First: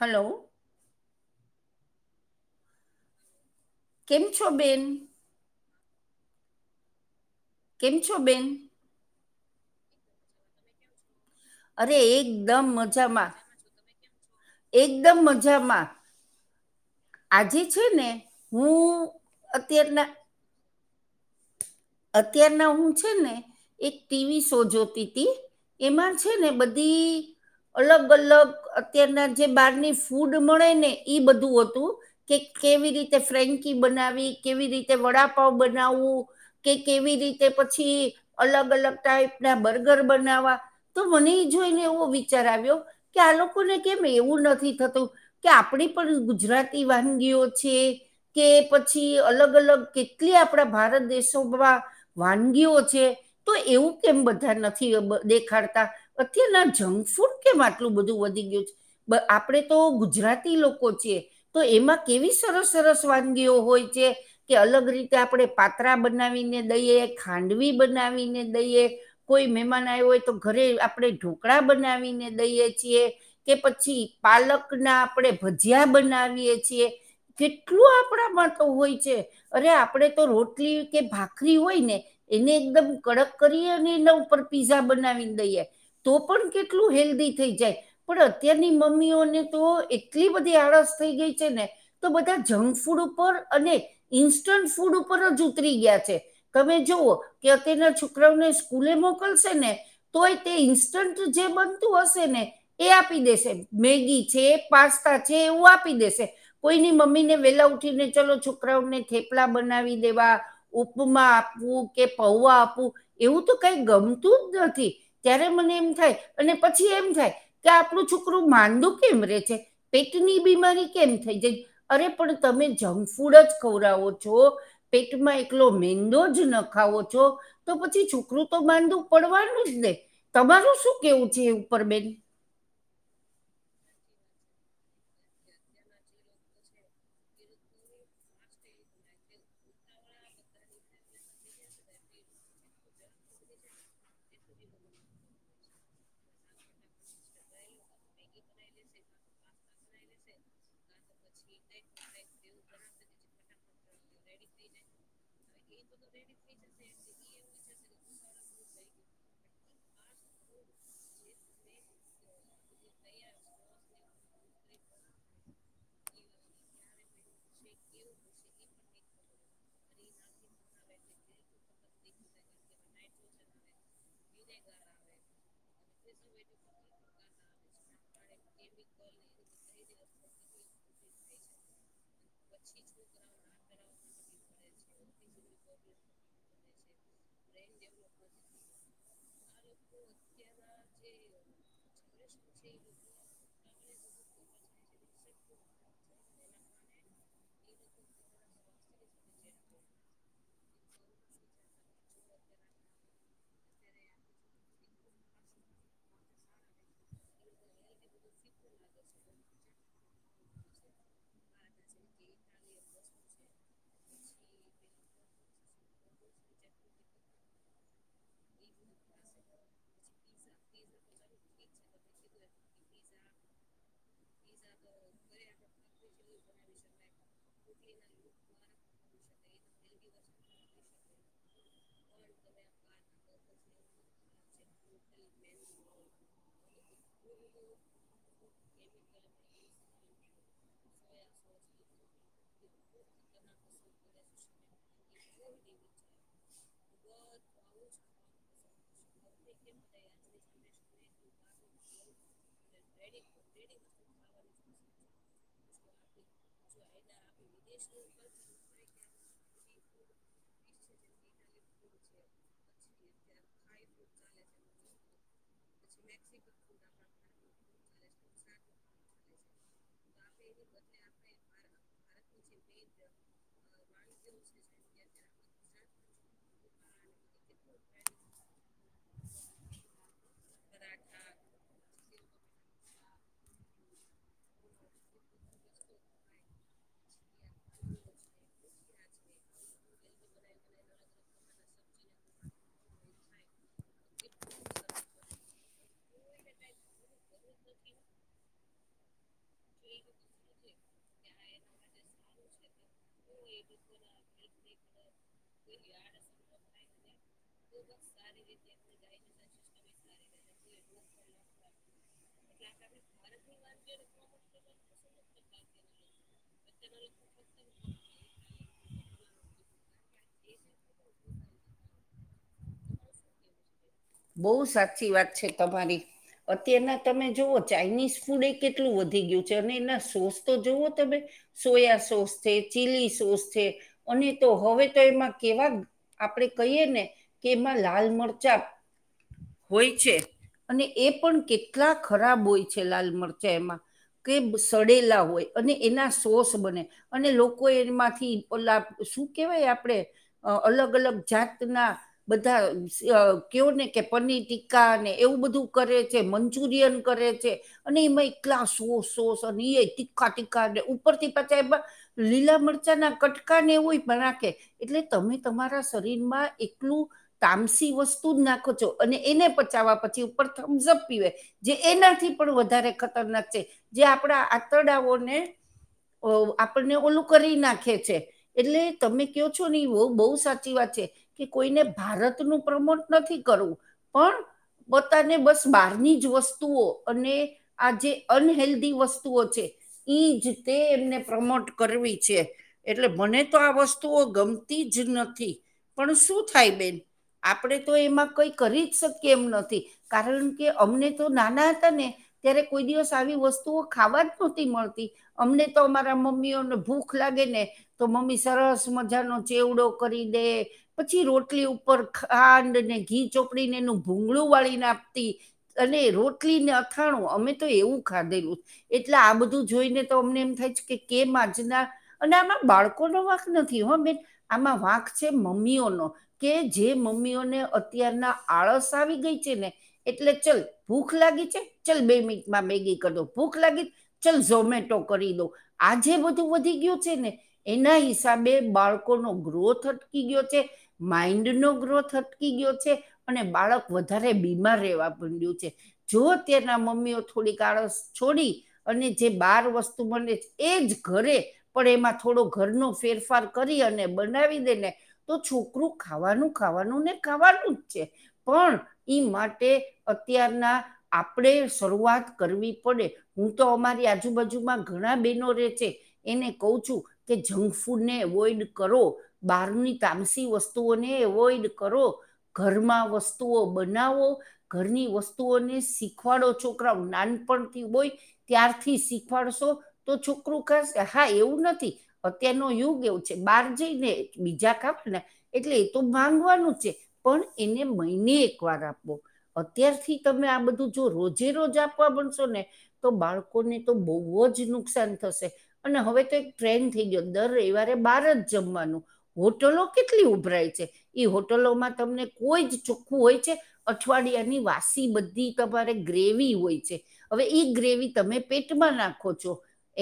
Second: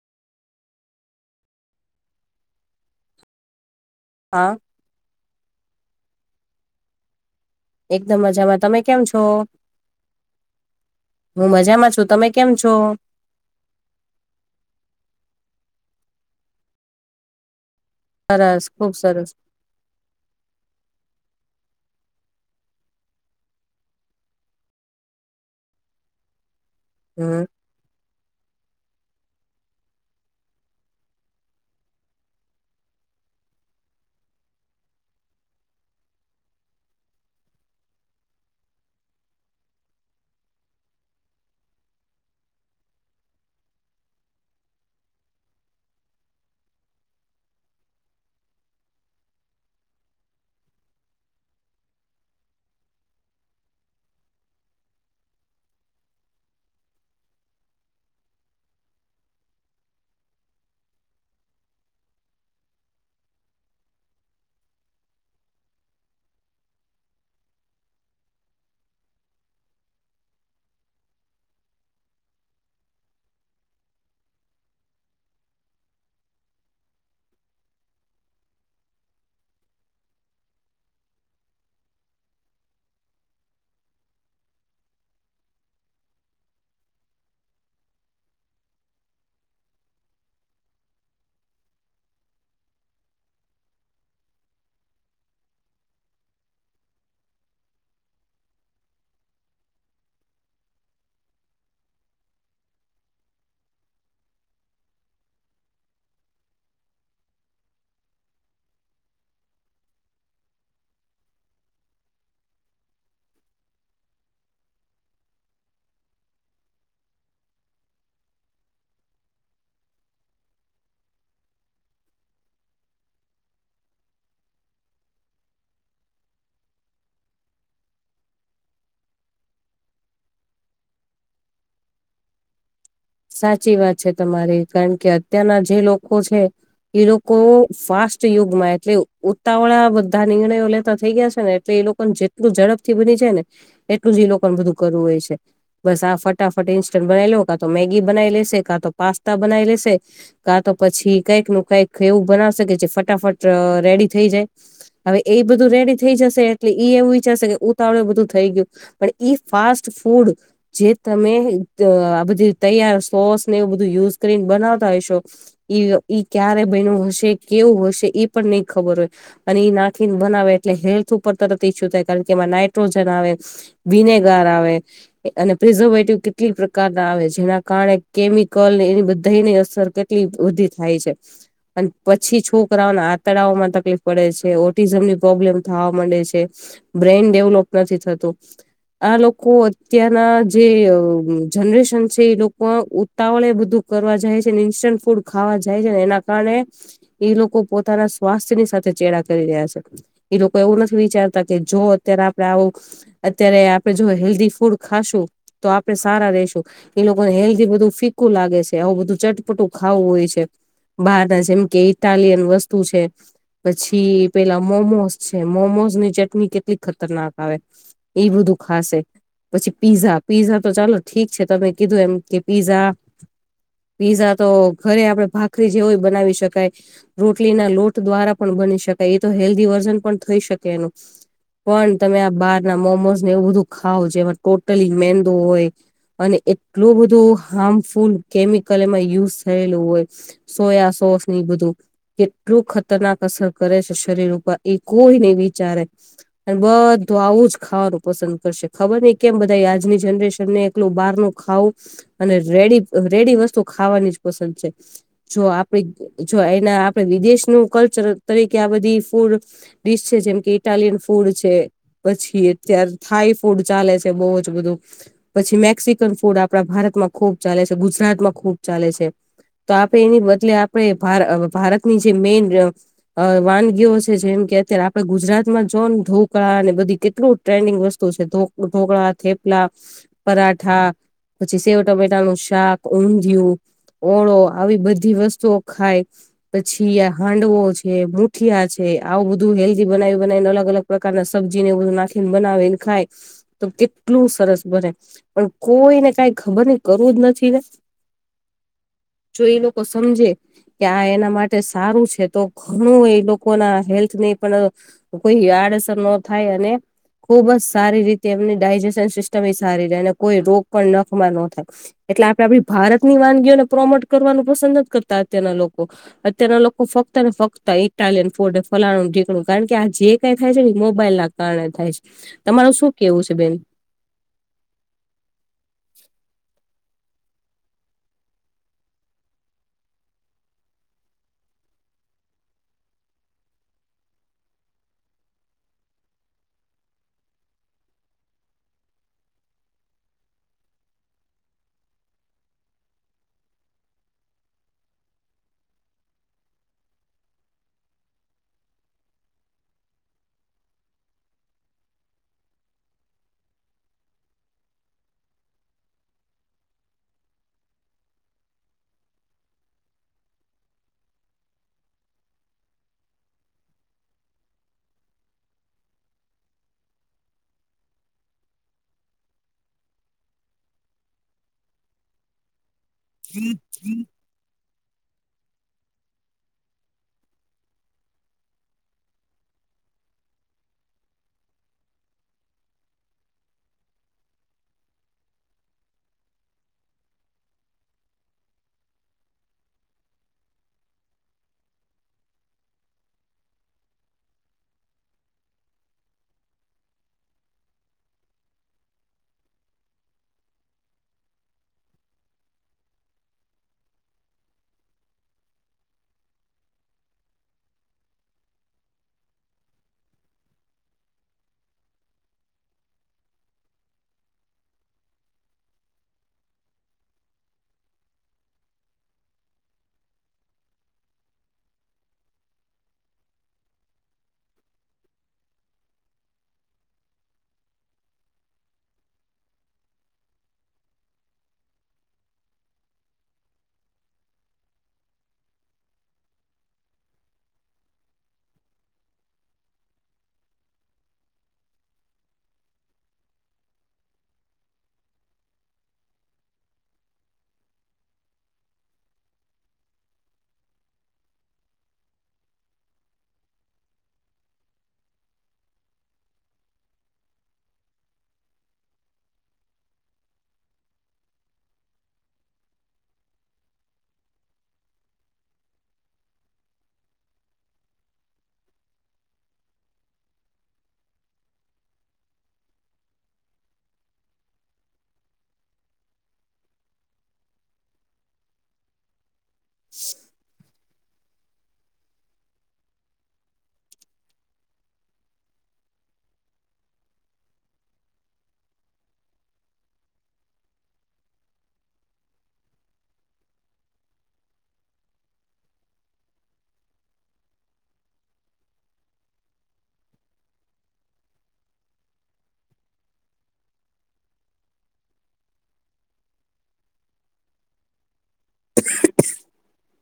Hello કેમ છો હા બેન કેમ છો એકદમ બેન મજામાં તમે કેમ છો હું મજામાં અરે છું તમે કેમ એકદમ છો મજામાં એકદમ મજામાં આજે છે ને સરસ ખુબ હું સરસ અત્યારના અત્યારના હું છે ને એક ટીવી શો જોતી તીતી એમાં છે ને બ હમ [unintelligible] અલગ અલગ અત્યારના જે બહારની ફૂડ મળે ને ઈ બધું હતું કે કેવી રીતે ફ્રેન્કી બનાવી કેવી રીતે વડાપાવ બનાવવું. કે કેવી રીતે પછી અલગ અલગ ટાઈપ ના બર્ગર બનાવા. તો મને એ જોઈને એવો વિચાર આવ્યો કે આ લોકોને કેમ એવું નથી થતું કે આપડી પણ ગુજરાતી વાનગીઓ છે. કે પછી અલગ અલગ કેટલી આપણા ભારત દેશોમાં વાનગીઓ છે તો એવું કેમ બધા નથી દેખાડતા. અત્યારના જંક ફૂડ કેમ આટલું બધું વધી ગયું છે. બ આપણેે તો ગુજરાતી લોકો છીએ. તો એમાં કેવી સરસ સરસ વાનગીઓ હોય છે કે અલગ રીતે આપણે પાત્રા બ બનાવીને દઈએ, ખાંડવી બનાવીને દઈએ. કોઈ મહેમાન આવ્યો હોય તો ઘરે આપણે ઢોકળા બનાવીને દઈએ છીએ. કે પછી પાલક ના આપણે ભજીયા બનાવીએ છીએ. કેટલું આપણા માટે તો હોય છે અરે આપડે તો રોટલી કે ભાખરી હોય ને એને એકદમ કડક કરયે ને એના ઉપર પીઝા બનાવી દઈએ. તો પણ કેટલું હેલ્ધી થઈ જાય. પણ અત્યારની મમ્મી ઓને તો એટલી બધી આળસ થઈ ગઈ છે ને તો બધા જંફ ફૂડ ઉપર અને ઇન્સ્ટન્ટ ફૂડ ઉપર જ ઉતરી ગયા છે તમે જુઓ કે અત્યારના છોકરાઓને સ્કૂલે મોકલશે ને તોય તે ઇન્સ્ટન્ટ જે બનતું હશે ને એ આપી દેશે. મેગી છે, પાસ્તા છે એવું આપી દેશે. કોઈની મમ્મી ને વેલા ઉઠીને ચલો છોકરાઓને થેપલા બનાવી દેવા. ઉપમા આપવું કે, પૌવા આપવું એવું તો કઈ ગમતું જ નથી. ત્યારે મને એમ થાય અને પછી એમ થાય કે આપણું છોકરું માંદુ કેમ રે છે. પેટની બીમારી કેમ થઈ જાય અરે પણ તમે જક ફૂડ જ ખવરાવો છો પેટમાં એકલો મેંદો જ નખાવો છો તો પછી છોકરું તો માંદુ પડવાનું જ ને તમારું શું કેવું છે એ ઉપર બેન? સાચી વાત છે તમારી કારણ કે અત્યારના જે લોકો છે. એ લોકો ફાસ્ટ યુગમાં એટલે ઉતાવળા બધા નિર્ણયો લેતા થઈ ગયા છે ને એટલે એ લોકો જેટલું ઝડપથી બની જાય ને એટલું જ એ લોકો ને બધું કરવું હોય છે. બસ આ ફટાફટ ઇન્સ્ટન્ટ બનાવી લવ કાં તો મેગી બનાવી લેશે, કાં તો પાસ્તા બનાવી લેશે. કા તો પછી કઈક નું કઈક એવું બનાવશે જે ફટાફટ રેડી થઈ જાય. હવે એ બધું રેડી થઈ જશે એટલે ઈ એવું વિચારશે કે ઉતાવળું એ બધું થઈ ગયું. પણ ઈ ફાસ્ટ ફૂડ જે તમે આ બધી તૈયાર સોસ ને એવું બધું યુસ કરીને બનાવતા હશો ઈ ઈ ક્યારે બનીયું હશે, કેવું હશે એ પણ નહી ખબર હોય. અને એ નાખીને બનાવે એટલે હેલ્થ ઉપર તરત ઈસ્યુ થાય કારણ કે એમાં નાઈટ્રોજન આવે. વિનેગાર આવે અને પ્રિઝર્વેટિવ કેટલીક પ્રકાર ના આવે છે. જેના કારણે કેમિકલ એની બધાની અસર કેટલી બધી થાય છે. અને પછી છોકરાઓને આંતડાઓમાં તકલીફ પડે છે, ઓટિઝમ ની પ્રોબ્લેમ થવા માંડે છે. બ્રેઈન ડેવલોપ નથી થતું. આ લોકો અત્યારે ના જે જનરેશન છે ઈ લોકો ઉતાવળ એ બધું કરવા જાય છેને ઇન્સ્ટન્ટ ફૂડ ખાવા જાય છે ને એના કારણે ઈ લોકો પોતાના સ્વાસ્થ્ય ની સાથે ચેડા કરી રહ્યા છે. ઈ લોકો એવું નથી વિચારતા કે જો અત્યારે આપડે આવું અત્યારે આપડે જો હેલ્ધી ફૂડ ખાશું તો આપડે સારા રેશું. એ લોકોને હેલ્ધી બધું ફીકું લાગે છે આવું બધું ચટપટું ખાવું હોય છે. બહારના જેમ કે ઇટાલિયન વસ્તુ છે. પછી પેલા મોમોસ છે. મોમોઝ ની ચટણી કેટલી ખતરનાક આવે ઈ બધું ખાશે પછી પીઝા, પીઝા તો ચાલો ઠીક છે તમે કીધું એમ કે પીઝા પીઝા તો ઘરે આપડે ભાખરી જેવો એ બનાવી શકાય રોટલી ના લોટ દ્વારા પણ બની શકાય એ તો હેલ્ધી વર્ઝન પણ થઈ શકે એનું પણ તમે આ બહાર ના મોમોઝ ને એવું બધું ખાવ જેમાં ટોટલી મેંદો હોય અને એટલું બધું હાર્મફુલ કેમિકલ એમાં યુઝ થયેલું હોય સોયા સોસ ની બધું કેટલું ખતરનાક અસર કરે છે શરીર ઉપર એ કોઈ નઈ વિચારે અને બધું આવું જ ખાવાનું પસંદ કરશે ખબર નઈ કેમ બધા આજની જનરેશન ને એકલું બહાર ન ખાવું અને રેડી રેડી વસ્તુ ખાવાની જ પસંદ છે. જો આપડી જો એના આપણે વિદેશનુંું કલ્ચર તરીકે આ બધી ફૂડ ડિશ છે જેમ કે ઇટાલિયન ફૂડ છે. પછી અત્યારે થાઈ ફૂડ ચાલે છે બહુ જ બધું પછી મે જંફ ફૂડ આપણા ભારત માં ખુબ ચાલે છે ગુજરાતમાં ખુબ ચાલે છે. તો આપણે એની બદલે આપણે ભારતની જે મેન અ વાનગીઓ છે જેમ કે અત્યારે આપડે ગુજરાત માં જો વો ને ઢોકળા અને બધી કેટલું ટ્રેન્ડિંગ વસ્તુ છે ઢોકળા થેપલા પરાઠા પછી સેવ ટમેટા નુ શાક ઊંધિયુ ઓળો આવી બધી વસ્તુઓ ખાય પછી આ હાંડવો છે મુઠિયા છે આવું બધું હેલ્ધી બનાવી બનાવીને અલગ અલગ પ્રકાર ના સબ્જી એવું બધુ નાખીને બનાવેને ખાય તો કેટલું સરસ બને પણ કોઈને કઈ ખબર કરવું જ નથી ને. જો એ લોકો સમજે કે આ એના માટે સારું છે તો. ઘણું એ લોકો ના હેલ્થને પણ કોઈ આડઅસર ન થાય અને ખુબ જ સારી રીતે એમની ડાયજેશન સિસ્ટમ એ સારી રહે. અને કોઈ રોગ પણ નખમાં ન થાય. એટલે આપણેે આપડી ભારતની વાનગીઓને પ્રોમોટ કરવાનું પસંદ નથી કરતા અત્યારના લોકો અત્યાર લોકો ફક્ત ને ફક્ત ઇટાલિયન ફૂડ ફલાણું ઢીકણું કારણ કે આ જે કઈ થાય છે ને મોબાઈલ ના કારણે થાય છે. તમારું શું કેવું છે બેન. બહુ સાચી વાત છે તમારી અત્યારના તમે જોવો ચાાઈનીઝ ફૂડ એ કેટલું વધી ગયું છે અને એના સોસ તો જોવો તમે. સોયા સોસ છે ચીલી સોસ છે અને તો હવે તો એમાં કેવા આપણેે કહીયે ને કે એમાં લાલ મરચાં હોય છે અને એ પણ કેટલા ખરાબ હોય છે લાલ મરચા એમાં. કે સડેલા હોય અને એના સોસ બને. અને લોકો એમાંથી ઓલા શું કેવાય આપણે. અ અલગ-અલગ જાતના બધા કેઓને. કે પનીર ટી્કા અને એવું બધું કરે છે મંચુરિયન કરે છે. અને એમાં એકલા સોષ સોસ અને એ તીખખા તીખખા ઉપરથી પાછા એમાં લીલા મરચા ના કટકા ને એવું પણ રાખે. એટલે તમે તમારા શરીર માં એકલું તામસી વસ્તુ જ નાખ અને એને પચાવવા પછી ઉપર થમ્સઅપ પીવે જે એનાથી પણ વધારે ખ જે આપણા આંતરડાઓને આપણને ઓલું કરી નાખે છે. એટલે તમે કહો છો ને બહ બહુ સાચી વાત છે. કે કોઈને ભારતનું પ્રમોટ નથી કરવું પણ. બતાને બસ બહારની જ વસ્તુઓ અને. આ જે અનહેેલ્ધી વસ્તુઓ છે. ઈજ તે એમને પ્રમોટ કરવી છે. એટલે મને તો આ વસ્તુઓ ગમતી જ નથી પણ શું થાય બેન. આપણે તો એમાં કઈ કરી જ શકી એમ નથી કારણ કે અમને તો નાના હતા ને ત્યારે કોઈ દિવસ આવી વસ્તુઓ ખાવા જ નથી મલતી. અમને તો અમારા મમ્મીઓને ભૂખ લાગે ને તો મમ્મી સરસ મજાનો ચેવડો કરી દે. પછી રોટલી ઉપર ખાંડ ને ઘી ચોપડીને એનું ભૂગળું વાળી ને આપતી. અને રોટલીને અથાણું અમે તો એવું ખાધેલું. એટલે આ બધું જોઈને તો અમને એમ થાય છે કે કેમ આજના અને આમાં બાળકોનો વાક નથી હ બેન આમાં વાંક છે મમ્મીઓનો કે જે મમ્મીઓને અ ત્યારના આળસ આવી ગઈ છે ને એટલે ચલ ભૂખ લાગી છે ચલ બે મિનિટમાં મેગી કરદુ ભૂખ લાગી ચાલ ઝોમેટો કરી દો આ જે બધું વધી ગયું છે ને એના હિસાબે બાળકોનો ગ્રોથ અટકી ગયો છે માઇન્ડ નો ગ્રોથ અટકી ગયો છે અને બાળક વધારે બીમાર રહેવા મનડ્યું છે. જો તેના મમ્મીઓ થોડી આળસ છોડી અને જે બાર વસ્તુ બને છે એ જ ઘરે પણ એમાં થોડુ ઘરનુ ફેરફાર કરી અને બનાવી દેને તો છોકરું ખાવાનું ખાવાનું ને ખાવાનું છે. પણ ઈ માટે અત્યારના આપડે શરૂઆત કરવી પડે. હું તો અમારી આજુબાજુમાં ઘણા બહેનો રે છે એને કહું છું કે જંક ફૂડ ને અવોઈડ કરો. બહારની તામસી વસ્તુઓને અવોઇડ કરો. ઘરમાં વસ્તુઓ બનાવો ઘરની વસ્તુઓને શીખવાડો છોકરા નાનપણથી હોય ત્યારથી શી ખવાડશો તો છોકરુ કજ હા એવું નથી અત્યારનો યુગ એવું છે, બહાર જઈ ને બીજા કપ ને એટલે એ તો માંગવાનું છે પણ એને મહિને એક વાર આપવો. અત્યારથી તમે આ બધું જો રોજે રોજ આપવા બનશો ને તો બાળકોને તો બહુ જ નુકસાન થશે. અને હવે તો એક ટ્રેન્ડ થઈ ગયો દર રવિવારે બાર જ જમવાનું. હોટલો કેટલી ઉભરાય છે, ઈ હોટલોમાં તમને કોઈ જ ચોખ્ખું હોય છે. અઠવાડિયાની વાસી બધી તમારે ગ્રેવી હોય છે. હવે ગ્રેવી તમે પેટમાં નાખો છો.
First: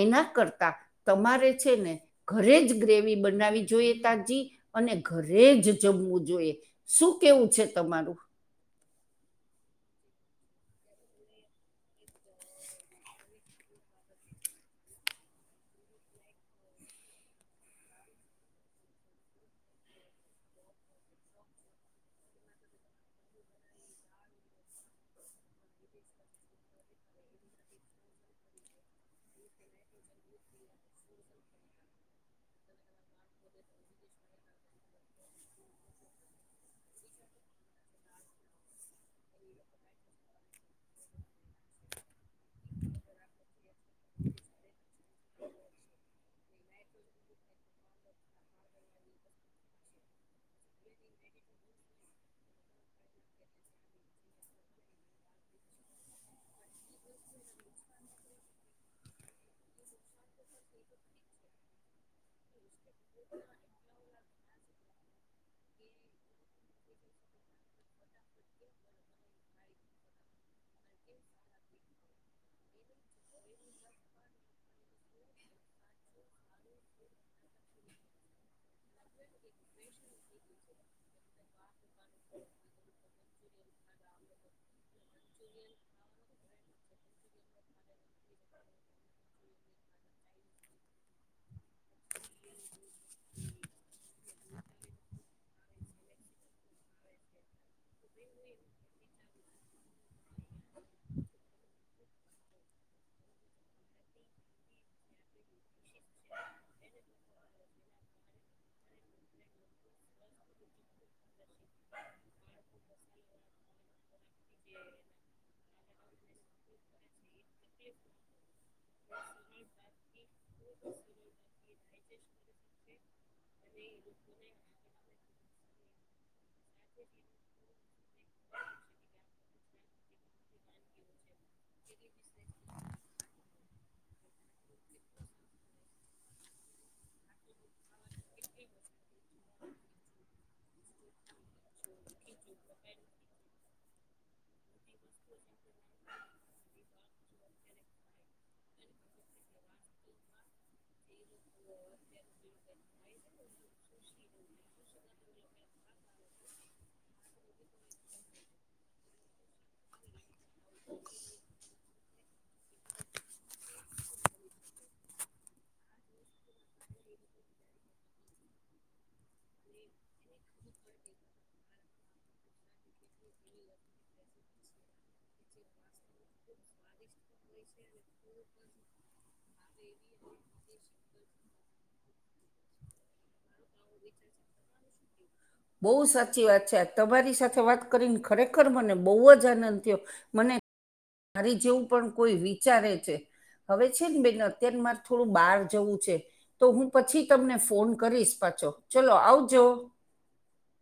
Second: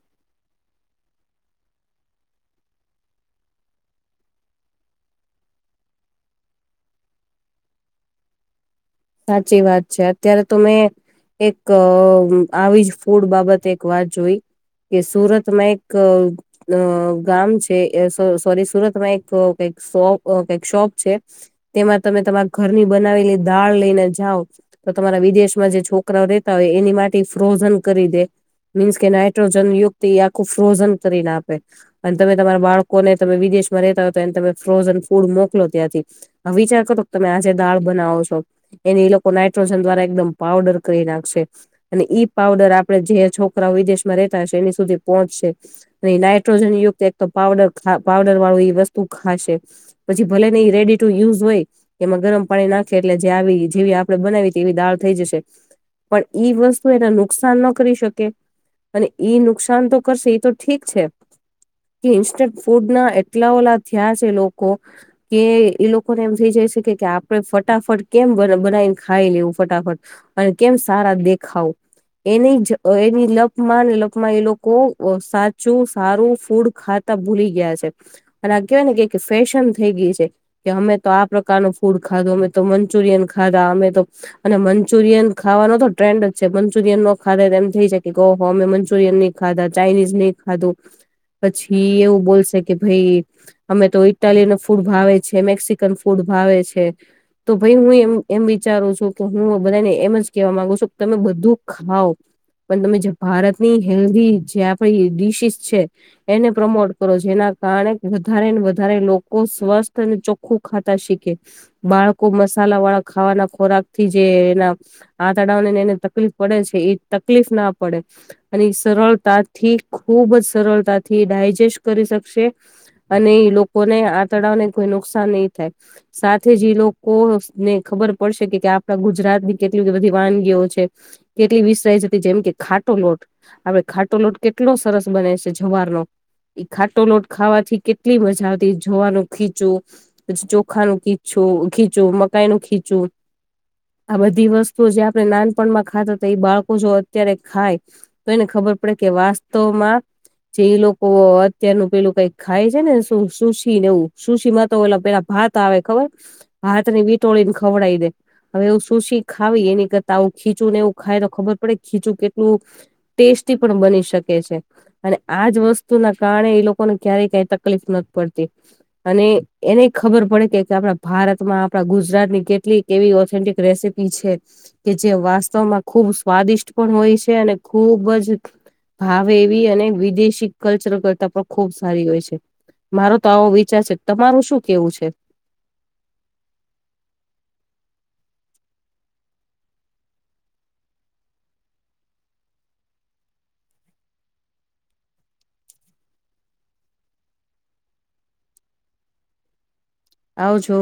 એના કરતા તમારે છે ને ઘરે જ ગ્રેવી બનાવી જોઈએ તાજી અને ઘરે જ જમવું જોઈએ. શું કેવું છે તમારું? સાચી વાત છે. અત્યારે તો વે એક અહ આવી જ ફૂડ બાબતે એક વાત જોઈ કે સુરતમાં એક અહ અહ ગામ છે અહ સો સોરી સુરતમાં એક અહ કઈ શો કઈ શોપ છે. તેમાં તમે તમારા ઘરની બનાવેલી દાલ લઈને જાવ તો તમારા વિદેશમાં જે છોકરાઓ રેતા હોય એની માટે ફ્રોઝન કરી દે મીન્સ કે નાઇટ્રોજન યુક્ત આખું ફ્રોઝન કરીને આપે. અને તમે તમારા બાળકોને તમે વિદેશમાં રહેેતા હોય તો એને તમે ફ્રોઝન ફૂડ મોકલો ત્યાંથી વિચાર કરો તમે આજે દાળ બનાવો છો. તો ઈ લોકો નાઇટ્રોજન દ્વારા એકદમ પાવડર કરી નાખશે. અને ઈ પાવડર આપડે જે છોકરાઓ વિદેશમાં રેતા હશે એની સુધી પહોંચશે અને નાઇટ્રોજન યુક્ત એક તો પાવડર ખા પાવડર વાળું એ વસ્તુ ખાશે પછી ભલે ને એ રેડી ટુ યુઝ હોય એમાં ગરમ પાણી નાખે એટલે જે આવી જ જેવી આપડે બનાવી તેવી દાળ થઈ જશે, પણ ઈ વસ્તુ એને નુકસાન ન કરી શકે? અને ઈ નુકસાન તો કરશે એ તો ઠીક છે ઇન્સ્ટન્ટ ફૂડ ના એટલા ઓલા થયા છે લોકો કે એ લોકોને એમ થઇ જાય શકે કે આપડે ફટાફટ કેમ બનાવીને ખાઈ લેવું ફટાફટ અને કેમ સારા દેખાવ એની લપમાં ને લપમાં એ લોકો સાચું સારું ફૂડ ખા ભૂલી ગયા છે અને આ કહેવાય ને કે ફેશન થઈ ગઈ છે. કે અમે તો આ પ્રકારનું ફૂડ ખાધું અમે તો મંચુરિયન ખાધા અમે તો અને મંચુરિયન ખાવાનો તો ટ્રેન્ડ જ છે. મંચુરિય ન ખાધ એમ થઈ શકે ઓ હો અમે મંચુરિયન ખાધા ચાાઈનીઝ નહી ખાધું. પછી એવું બોલશે કે ભાઈ અમે તો ઇટાલિયન ફૂડ ભાવે છે મેક્સિકન ફૂડ ભાવે છે તો ભાઈ હું એમ એમ વિચારું છું કે હું બધાને એમ જ કેવા માંગુ છું કે તમે બધું ખાવ પણ તમે જે ભારતની હેલ્ધી જે આપણી ડીશીસ છે એને પ્રમોટ કરો જેના કારણે વધારે ને વધારે લોકો સ્વસ્થ અને ચોખ્ખું ખાતા શીખે બાળકો મસાલા વાળા ખાવાના ખોરાક થી જે એના આંતડાાવનેને એને તકલીફ પડે છે એ તકલીફ ના પડે અને સરળતાથી ખુબ જ સરળતાથી ડાયજેસ્ટ કરી શકશે અને લોકોને આ તળાવને કોઈ નુકસાન નહી થાય સાથે જ એ લોકો ને ખબર પડશે કે આપડા ગુજરાત કેટલી બધી વાનગીઓ છે કેટલી વિસરાય જતી જેમ કે ખાટો લોટ આપડે ખાટો લોટ કેટલો સરસ બને છે જુવારનો ખાટો લોટ ખાવાથી કેટલી મજા આવતી જોવાનું ખીચું. પછી ચોખા ન ખીચું ખીચું મકાઈ નું ખીચું આ બધી વસ્તુઓ જે આપણે નાનપણમાં ખાતા ઈ એ બાળકો જો અત્યારે ખાય તો એને ખબર પડે કે વાસ્તવમાં જે લોકો અત્યારનું પેલું કઈક ખાય છે ને શ સુસી ને એવું સુશીમાં તો ઓલા પેલા ભાત આવે ખબર હા તેને વીટોળીન ખવડા દઈ હવે એવ સુસી ખાવી એની કરતા આવું ખીચું ને એવું ખાય તો ખબર પડે ખીચું કેટલુ ટેસ્ટી પણ બની શકે છે. અને આજ વસ્તુ ના કારણે એ લોકોને ક્યારેય કઈ તકલીફ નથી પડતી. અને એને ખબર પડે કે આપણા ભારતમાં આપણા ગુજરાતની કેટલીક એવી ઓથેન્ટિક રેસીપી છે કે જે વાસ્તવમાં ખુબ સ્વાદિષ્ટ પણ હોય છે. છે અને ખુબ જ ભાવે એવી અને વિદેશી કલ્ચર કરતા પણ ખુબ સારી હોય છે. મારો તો આવો વિચાર છે તમારું શું કેવું છે. બહુ સાચી વાત છે આજ તમારી સાથે વાત કરીને ખરેખર મને બહુ જ આનંદ થયો મને મારી જેવું પણ કોઈ વિચારે છે. હવે છે ને બેન અત્યારે મારે થોડું બહાર જવું છે. તો હું પછી તમને ફોન કરીશ પાછો ચલો આવજો આવજો